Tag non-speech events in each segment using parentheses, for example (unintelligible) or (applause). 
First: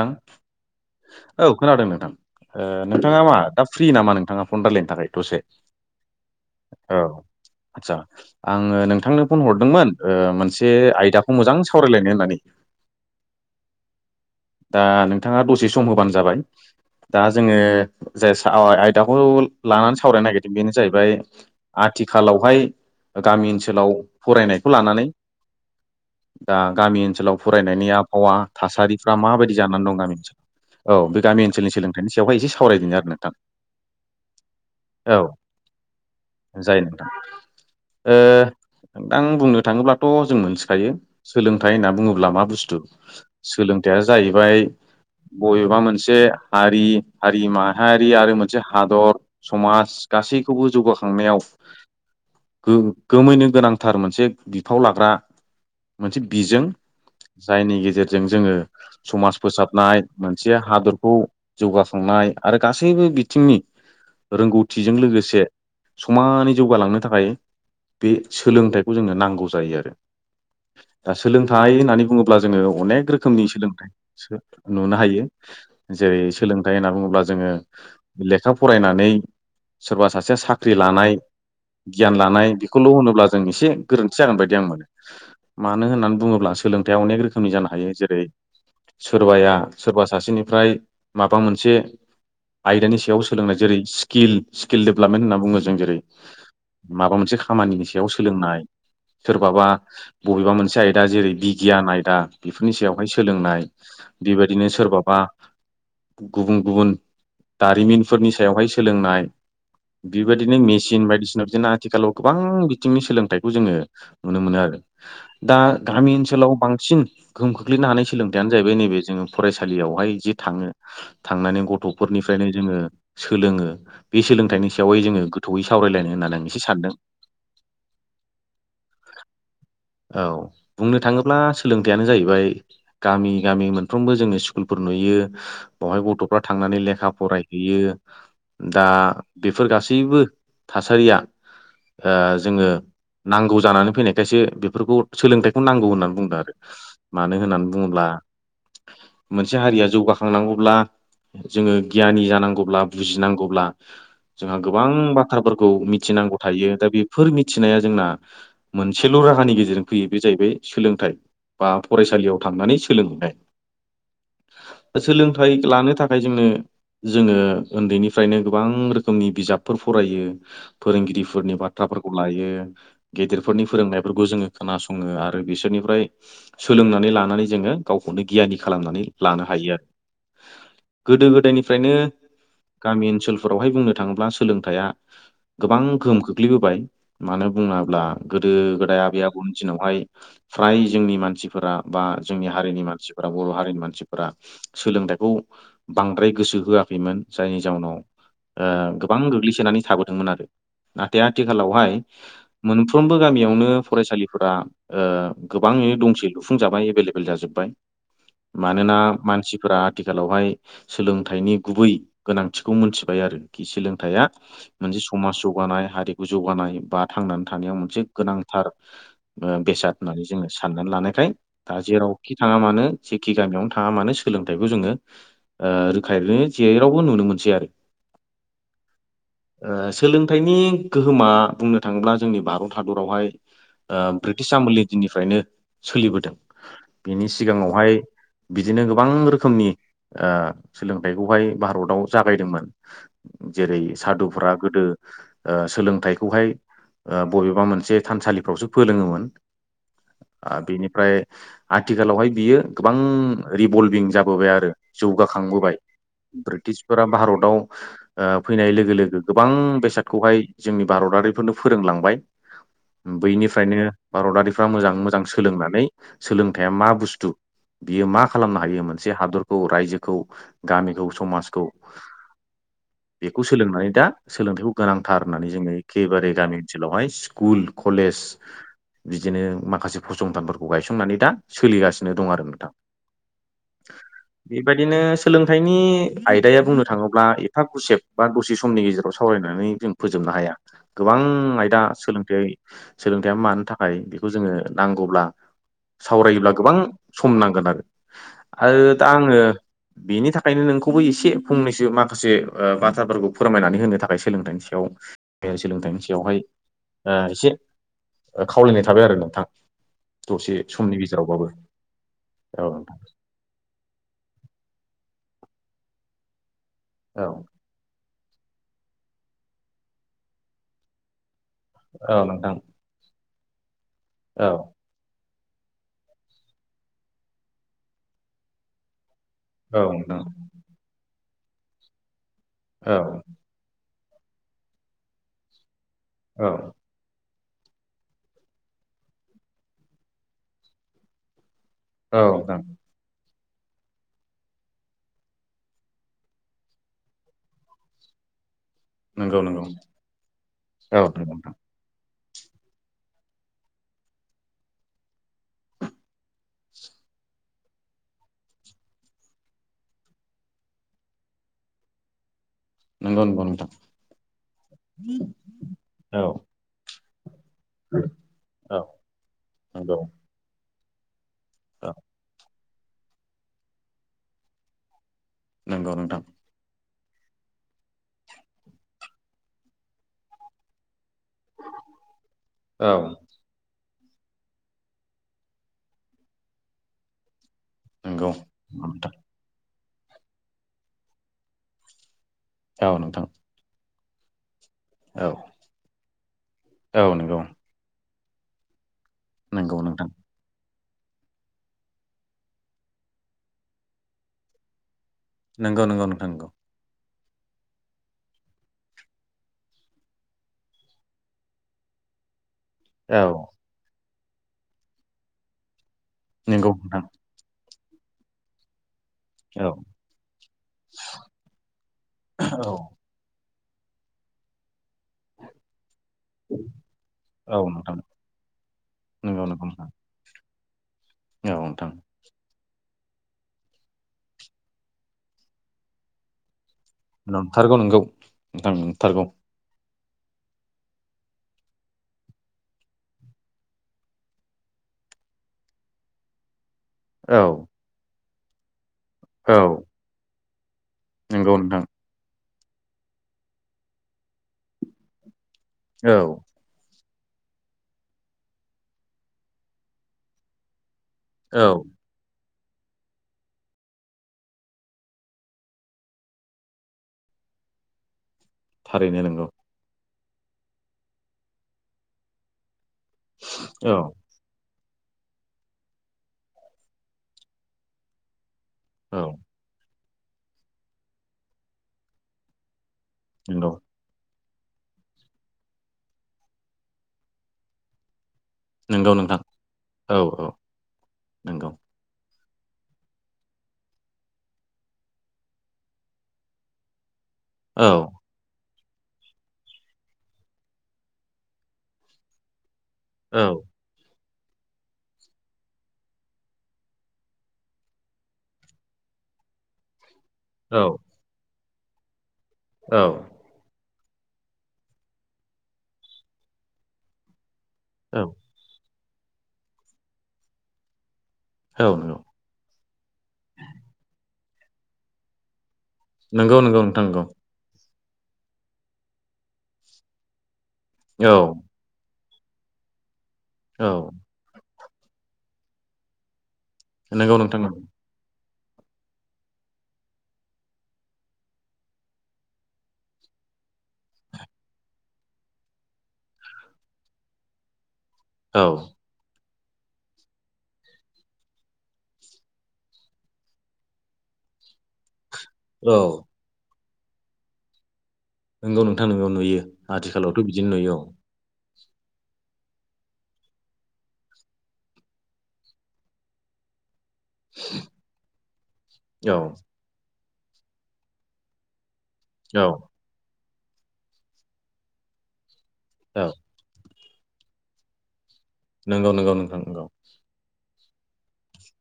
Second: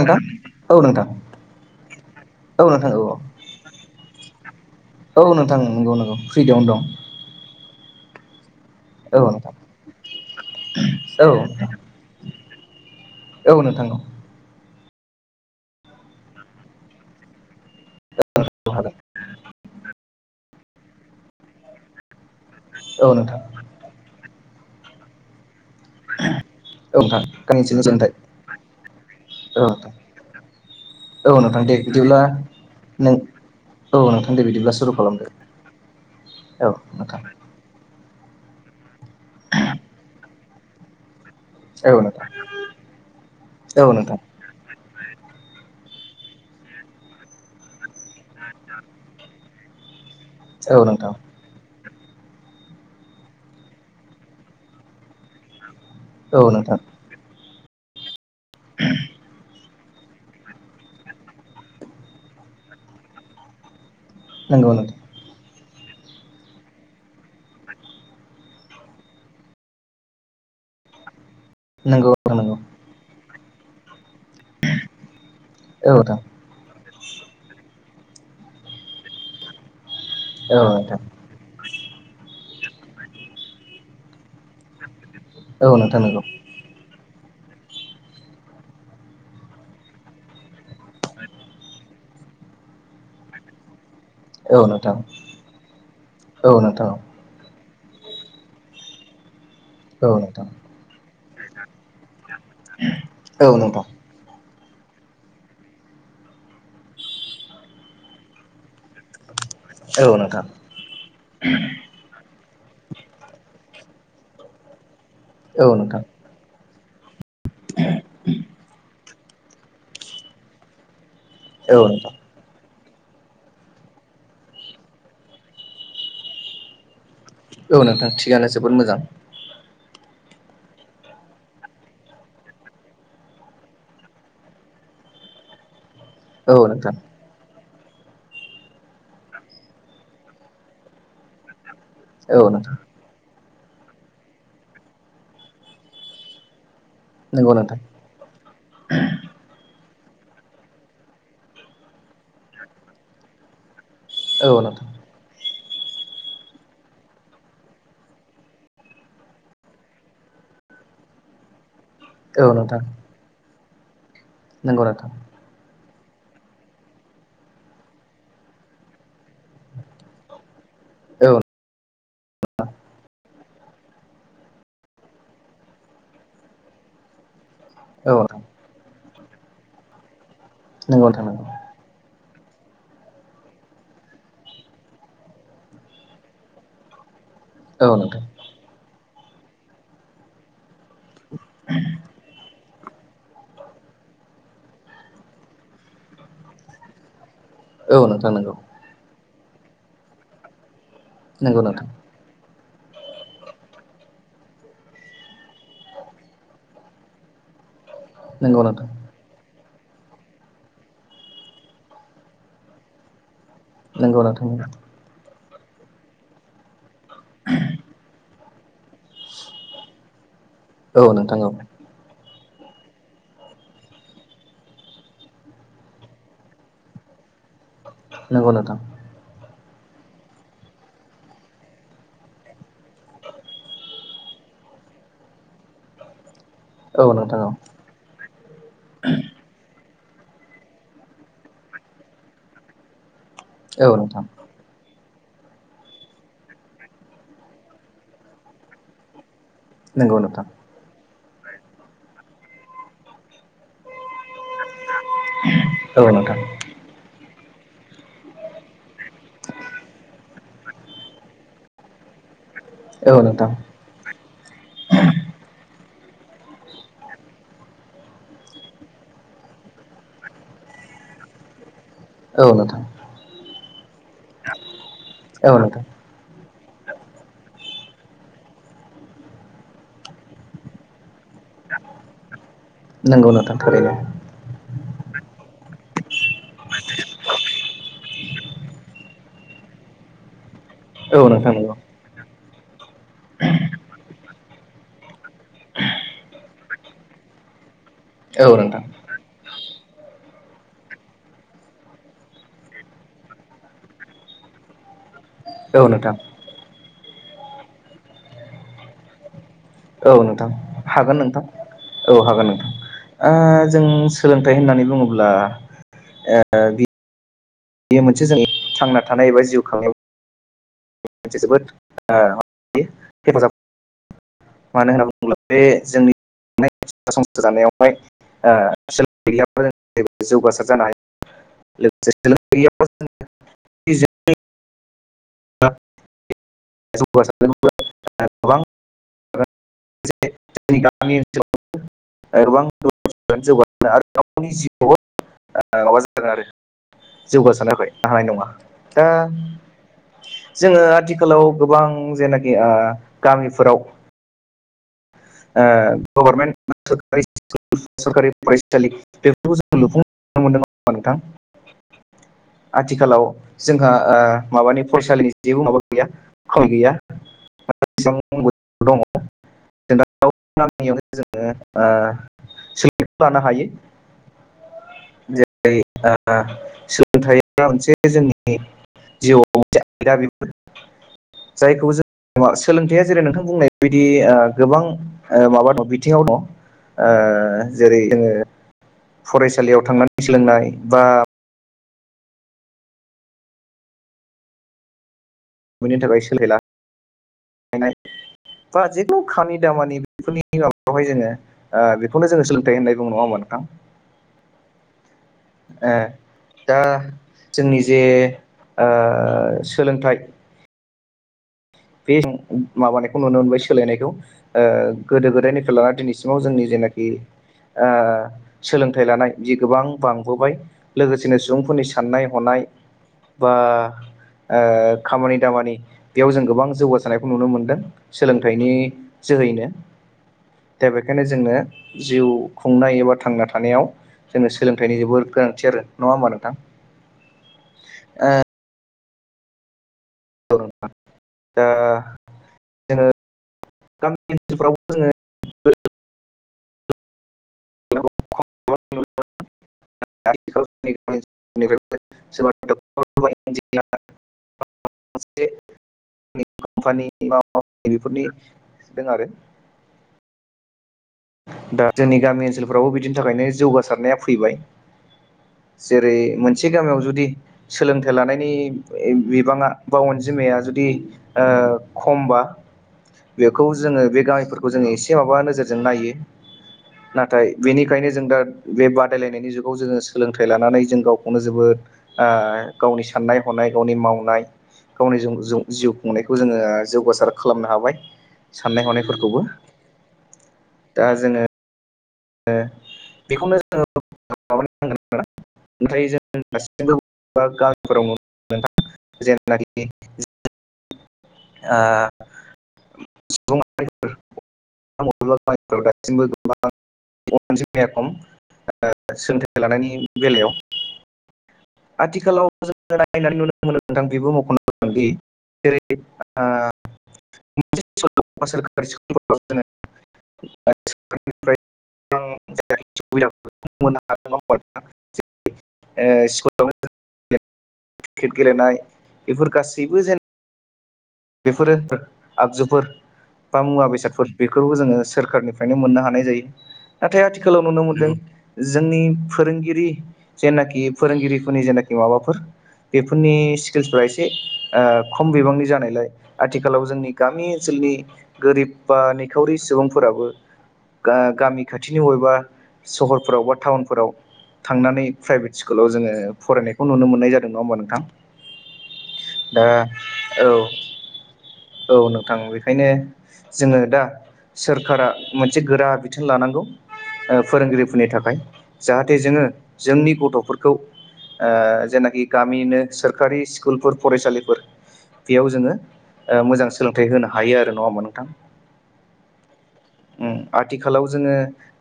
नां औ नोंथां औ खोनादों नोंथां। औ ओ नोंथां औ नोंथाङा मा दा फ्रि नामा नोंथाङा फन रायलायनो थाखाय औ दसे नोंथां नंगौ नंगौ फ्रिदआवनो दं औ। आतसा आङो औ नोंथांनो फन नोंथां हरदोंमोन ओ मोनसे औ आयदाखौ मोजां सावरायलायनो होननानै। औ नोंथां औ। दा नोंथाङा दसे सम होबानो जाबाय। दा जोङो जाय औ हागोन आयदाखौ लानानै सावरायनो नागिरदों बेनो जाहैबाय आथि खालावहाय औ नोंथां गामि ओनसोलाव फरायनायखौ लानानै। दा औ गामि नोंथां ओनसोलाव गामि ओनसोलनि फरायनायनि सोलोंथाइ आबहावा, थासारि दा माबायदि औ जानानै दं नोंथां गामि ओनसोलाव औ बे गामि नोंथां ओनसोलनि दे सोलोंथाइनि बिदिब्ला सायावहाय एसे सावरायदोनि आरो नों नोंथां। औ नोंथां दे बिदिब्ला सुरु औ खालामदो। जायो नोंथां। ओ नोंथां बुंनो थाङोब्लाथ' जों मोनथिखायो। सोलोंथाइ औ होनना नोंथां बुङोब्ला मा बुस्थु औ सोलोंथाइया नोंथां जाहैबाय बबेबा मोनसे मोनसे हारि हारि माहारि आरो मोनसे हादर समाज गासैखौबो औ नोंथां जौगाखांनायाव गोगोमैनो गोनांथार मोनसे बिफाव लाग्रा मोनसे औ बिजों नोंथां जायनि गेजेरजों जोङो समाज फोसाबनाय मोनसे हादरखौ जौगाखांनाय आरो गासैबो बिथिंनि नंगौ रोंगौथिजों नोंथां लोगोसे समानै जौगालांनो थाखाय बे सोलोंथाइखौ जोंनो नांगौ जायो आरो। दा सोलोंथाइ होननानै नंगौ नोंथां बुङोब्ला नंगौ जोङो अनेक रोखोमनि सोलोंथाइ नुनो हायो औ नोंथां जेरै सोलोंथाइ होनना बुङोब्ला जोङो लेखा फरायनानै सोरबा सासेया औ साख्रि नोंथां लानाय गियान लानाय खौल' होनोब्ला जों एसे गोरोन्थि जागोन बायदि आं मोनो औ मानो नोंथां होननानै नंगौ बुङोब्ला सोलोंथायाइयाव अनेक रो खोमनि जानो हायो जेरै सोरबाया सोरबा सासेनिफ्राय माबा मोनसे आयदानि सायाव सोलोंनाय जेरै स्किल औ स्किल नोंथां डेभेलपमेन्ट होनना बुङो जों जेरै औ नोंथां औ नोंथां माबा मोनसे खामानिनि सायाव सोलोंनाय सोरबाबा औ नोंथां बबेबा मोनसे आयदा जेरै बिगियान आयदा बेफोरनि सायावहाय औ नोंथां औ सोलोंनाय बेबायदिनो सोरबाबा गुबुन गुबुन दारिमिनफोरनि सायावहाय सोलोंनाय। नोंथां बेबायदिनो मेसिन बायदिसिना बिदिनो आथिखालाव गोबां बिथिंनि सोलोंथाइखौ जोङो नुनो मोनो आरो दा गामि ओनसोलाव बांसिन गोहोम खोख्लैनो हानाय सोलोंथायानो जाहैबाय नैबे जोङो फरायसालियावहाय जि थाङो थांनानै औ नोंथां गथ'फोरनिफ्रायनो जोङो सोलोङो बे सोलोंथाइनि सायावहाय जोङो गोथौयै सावरायलायनो होननानै आं एसे सानदों। औ नोंथां थिगानो जोबोद मोजां। औ बुंनो थाङोब्ला सोलोंथाइयानो जाहैबाय गामि गामि मोनफ्रोमबो जोङो स्कुलफोर नुयो बेवहाय गथ'फ्रा औ थांनानै नोंथां लेखा फरायहैयो। दा बेफोर गासैबो थासारिया ओ औ जोङो नोंथां नांगौ जानानै फैनायखायसो बेफोरखौ सोलोंथाइखौ नांगौ होननानै बुंदों आरो। मानो नंगौ होननानै नोंथां बुङोब्ला मोनसे हारिया जौगाखांनांगौब्ला जोङो गियानि जानांगौब्ला बुजिनांगौब्ला औ जोंहा नोंथां गोबां बाथ्राफोर मिथिनांगौ थायो दा बेफोर मिथिनाया जोंना मोनसेल' राहानि गेजेरजों फैयो बे जाहैबाय सोलोंथाइ बा फरायसालि औ थांनानै नोंथां सोलोंहैनाय नंगौ नोंथां सोलोंथाइ लानो थाखाय जोंनो जोङो उन्दैनिफ्रायनो गोबां रोखोमनि बिजाबफोर फरायो औ फोरोंगिरिफोरनि बाथ्रा फोरखौ लायो गेदेरफोरनि फोरोंनायफोरखौ जोङो खोना सङो आरो बिसोरनिफ्राय सोलोंनानै ला जोङो औ गावखौनो नोंथां गियानि खालामनानै लानो हायो आरो नंगौ गोदो नोंथां गोदायनिफ्रायनो गामि ओनसोलफोरावहाय बुंनो थाङोब्ला सोलोंथाइआ गोबां गोहोम खोख्लैबोबाय। मानो नंगौ बुङोब्ला गोदो गोदाय आबै आबौनि दिनावहाय फ्राय जोंनि मानसिफोरा बा जोंनि हारिनि मानसिफोरा बर' हारिनि मानसिफोरा सोलोंथाइखौ बांद्राय गोसो होआखैमोन। जायनि औ नोंथां जाउनाव औ नोंथां गोबां गोग्लैसोनानै थाबोदोंमोन आरो नाथाय नंगौ आथिखालावहाय मोनफ्रोमबो गामियावनो फरायसालिफोरा गोबाङैनो दंसैल' सुफुंजाबाय एभेलेबेल जाजोब्बाय नंगौ नोंथां मानोना मानसिफोरा आथिखालावहाय सोलोंथाइनि गुबै गोनांथिखौ मोनथिबाय आरो नंगौ सोलोंथाइया नोंथां मोनसे समाज जौ गानाय हारिखौ जौगानाय बा थांनानै थानायाव मोनसे गोनांथार बेसाद होननानै जोङो साननानै लानायखाय दा जेरावखि थाङा मानो जेखि गामियावनो थाङा मानो सोलोंथाइखौ जोङो रोखायनो जेरावबो नुनो मोन सै आरो नंगौ नोंथां सोलोंथाइनि गोहोमा बुंनो थाङोब्ला जोंनि भारत हादरावहाय ब्रिटिश आमुलनि दिननिफ्रायनो सोलिबोदों औ बेनि नोंथां सिगाङावहाय बिदिनो गोबां रोखोमनि सोलोंथाइखौहाय भारताव जागायदोंमोन जेरै औ नंगौ नोंथां औ नोंथां औ नोंथां सादुफोरा गोदो ओ सोलोंथाइखौहाय ओ बबेबा मोनसे थानसालिफ्रावसो फोरोलोङोमोन नंगौ नोंथां ओ बिनिफ्राय आथिखालावहाय बियो गोबां रिभल्भिं जाबोबाय आरो जौगा- खांबोबाय औ नोंथां ब्रिटिसफोरा भारताव फैनाय लोगो लोगो गोबां बेसादखौहाय जोंनि भारतारिफोरनो फोरोंलांबाय औ नोंथां औ नोंथां औ बैनिफ्रायनो भारतारिफ्रा मोजाङै मोजां सोलोंनानै सोलोंथाइा मा बुस्थु बियो मा खालामनो हायो मोनसे हादरखौ रायजोखौ गामिखौ समाजखौ औ नोंथां। बेखौ सोलोंनानै दा सोलोंथाइखौ गोनांथार होननानै जों नोंथां एखेबारे गामिनि। ओनसोलावहाय स्कुल कलेज बिदिनो माखासे फसंथानफोरखौ गायसंनानै दा सोलिगासिनो दं आरो नोंथां। नोंगौ नोथां थारैनो। बेबायदिनो सोलोंथाइनि आयदाया बुंनो थाङोब्ला एफा गुसेब बा दसे समनि गेजेराव सावरायनानै जों फोजोबनो हाया। गोबां औ नोंथां नंगौ आयदा सोलोंथ सोलोंथाइया मानो थाखाय बेखौ जोङो नांगौब्ला सावरायोब्ला गोबां सम नांगोन आरो। औ नोंथां। आरो दा आङो बेनि थाखायनो नोंखौबो एसे फंनैसो माखासे बाथ्राफोरखौ फोरमायनानै होनो थाखाय सोलोंथाइनि सायाव औ सोलोंथाइनि नोंथां सायावहाय ओ एसे खावलायनाय थाबाय आरो नोंथां। औ नोंथां दसे समनि हागोन नोंथां गेजेरावबाबो औ हागोन औ नोंथां। जों सोलोंथाइ होननानै बुङोब्ला औ। बेयो मोनसे जों थांना थानाय एबा जिउ खांनायाव मोनसे जोबोद ओ औ नोंथां औ मानो होनना बुङोब्ला बे जोंनि संसार जानायावहाय औ नोंथां ओ जौगासार जानो हायो लोगोसे जों औ जों (unintelligible) औ (unintelligible) गोबां (unintelligible) जोंनि गामि ओनसोलआव औ नोंथां। (unintelligible) माबा जादों आरो जौगासारनायखा हानाय नङा दा नंगौ नंगौ जोङो औ नंगौ आथिखालाव नोंथां गोबां जेनाखि गामिफोराव गभर्नमेन्ट (unintelligible) सरखारि फरायसालि बेफोरखौ जोङ लुफुं नुनो मोनदों नङाहोनबा नोंथां? नंगौ आथिखालाव नंगौ नोंथां जोंहा आ माबानि फरायसालिनि जेबो माबा गैया औ खमि गैया? से औ दङ। नंगौ। जोङो औ सोलोंथखौ लानो हायो। जेरै नंगौ (inaudible) नोंथां सो सोलोंथाइ मोनसे जोंनि जिउआव मोनसे आयदा बेफोर जायखौ जों औ सोलोंथाइया जेरै नोंथां बुंनाय बायदि गोबां माबा दं बिथिङाव दं ओ जेरै नंगौ जोङो नोंथां फरायसालियाव थांनानै सोलोंनाय बा जाव नोंथां। औ मोननि थाखाय सोलायला औ नंगौ बा खानि नंगौ दामानि नोंथां बेफोरनिब बेवहाय जोङो बेखौनो जोङो सोलोंथाइ होननाय बुं नङा होमबानोंथां? नंगौ ए नंगौ नोंथां नंगौ दा जोंनि जे सोलोंथाइ बे माबानायखौ नुनो औ मोनबाय सोलायनायखौ ओ गोदो गोदायनिफ्रायेल लानानानै दिनैसि सिवा जोंनि नंगौ नोंथां जेनाखि ओ सोलों थाय लानाय जि औ गोबां बांबोबाय लोगोसेनो सुबुंफोरनि साननाय हनाय औ बा ओ खामानि दामानि बेयाव जों गोबां मोसानायखौ नुनो औ मोन्दों नोंथां सोलोंथाइनि नंगौ नंगौ जोहैनो नोंथां दा बेखायनो जोंनो औ नोंथां जिउ खुंनायाव थांना थानायाव जोंनो सोलोंथाइनि जोबोर गोनांथि आरो नङा होमबा नोंथां नंथारगौ नोंगौ आं नथारगौ द दा जोङो गामि ओनसोलफ्रावबो जोङो औ सोरबा औ नंगौ नोंथां (inaudible) (unintelligible) औ। खानि बेफोरनि द आरो औ दा जोंनि गामि ओनसोलफोरावबो बिनि थाखायनो जौगासारनाया फैबाय जेरै मोनसे गामियाव जुदि सोलोंथाइ लानाय थारैनो नंगौ बिबाङा बा अनजिमाया जुदि खमबा बेखौ औ जोङो बे गामिफोरखौ जोङो एसे माबा नोजोरजों नायो नाथाय बेनिखायनो जों दा बे औ बादायलायनायनि जुगाव जोङो सोलोंथाइ लानानै जों गावखौनो जोबोद गावनि साननाय हनाय नंगौ गावनि मावनाय गावनि जिउ खुंनायखौ जोङो जौगासार खालामनो हाबाय साननाय नंगौ नोंथां हनायफोरखौबो औ औ दा जोङो नंगौ बेखौनो जोङो माब नांगोन आरोना ओमफ्राय जों दासिबो बा औ गामिफोराव नोंथां जेनाखि औ सुबुं दासिमबो गोबां खम सोलोंथाइ लानायनि बेलायाव औ आथिखालाव जोङो औ नायनानै नुनो मोन नोंथां बिबो मख'नो गोनदि जेरै औ (inaudible) औ (inaudible) नंगौ नंगौ नोंथांंगौ। क्रिकेट गेलेनाय बेफोर गासैबो जेनब औ बेफोरो आगजुफोर बा मुवा औ बेसादफोर बेफोर जोङो सोरखारनिफ्रायनो मोननो हानाय जायो नाथाय नंगौ नोंथां आथिखालाव नंगौ नुनो मोनदों जोंनि फोरोंगिरि जेनाखि फोरोंगिरिफोरनि जेनाखि माबाफोर बेफोरनि स्किल्सफोरा एसे ओ खम बिबांनि जानायलाय आथिखालाव जोंनि गामि ओनसोलनि औ गोरिब बा निखावरि सुबुंफोराबो गा गामि खाथिनि बबेबा सहरफोराव बबा टाउनफोराव थांनानै प्राइभेट स्कुलाव औ जोङो फरायनायखौ नुनो मोननाय जादों नङा होनोमबा नोंथां। नंगौ नोंथां नोंआव नुयो दा आथिखालावथ' औ बिदिनो नुयो औ। औ नोंथां बेखायनो जोङो दा सोरखारा मोनसे गोरा बिथोन लानांगौ। ओ फोरोंगिरिफोरनि थाखाय जाहाथे औ जोङो जोंनि गथ' फोरखौ ओ जेनाखि औ गामिनो सोरखारि सि स्कुलफोर फरायसालिफोर बेयाव जोङो औ ओ मोजां सोलोंथाइ होनो हायो आरो नङा होमा नोंथां। नंगौ नंगौ नोंथां नंगौ। उम आथिखालाव जोङो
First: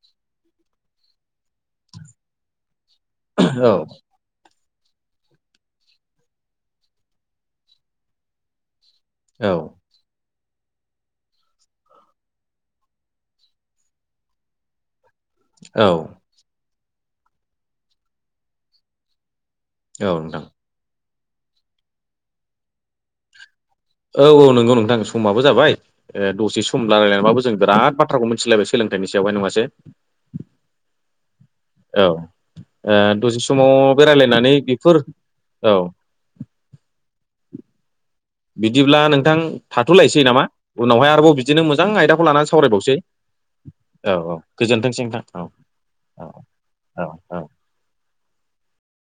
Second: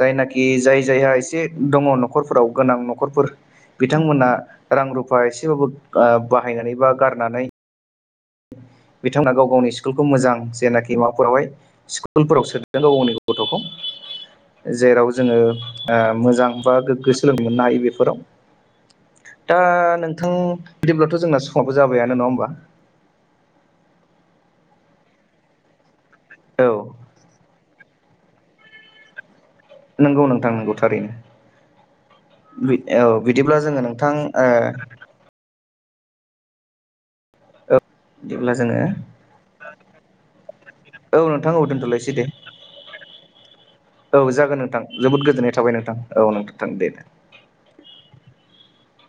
जायनाखि जाय जायहा एसे दङ नखरफोराव गोनां नख न'खरफोर औ बिथांमोना रां रुफा एसेबाबो ओ बाहायनानै बा गारनानै बिथांमोना गाव औ गावनि स्कुलखौ मोजां जेनाखि माबाफोरावहाय स्कुलफोराव सोनांगौावनि गथ'खौ जेराव जोङो औ ओ मोजां बा गोग्गो सोलोंनो मोननो हायो बेफोराव। दा नोंथां बिदिब्लाथ' जोंना समावो जाबायानो नङा होमबा औ औ नंगौ नोंथां समाबो जाबाय ओ दसे औ सम रायलायलायबाबो जों बिराद बाथ्राखौ मिथिलायबाय सोलोंथाइनि सायाव नङा नंगौ नोंथां नंगौ थारैनो। औ ओ औ दसे बिदिब्ला समाव जोङो बे नोंथां ओ रायलायनानै बेफोर औ बिदिब्ला नोंथां थाथ'लायसै नामा उनावहाय औ आरोबाव नोंथां औ बिदिनो मोजां दोनथ'लायसै दे आयदाखौ लानानै सावरायबावसै। औ जागोन नोंथां जोबोद गोजोननाय थाबाय नोंथां, औ नोंथां दे दे (inaudible) औ औ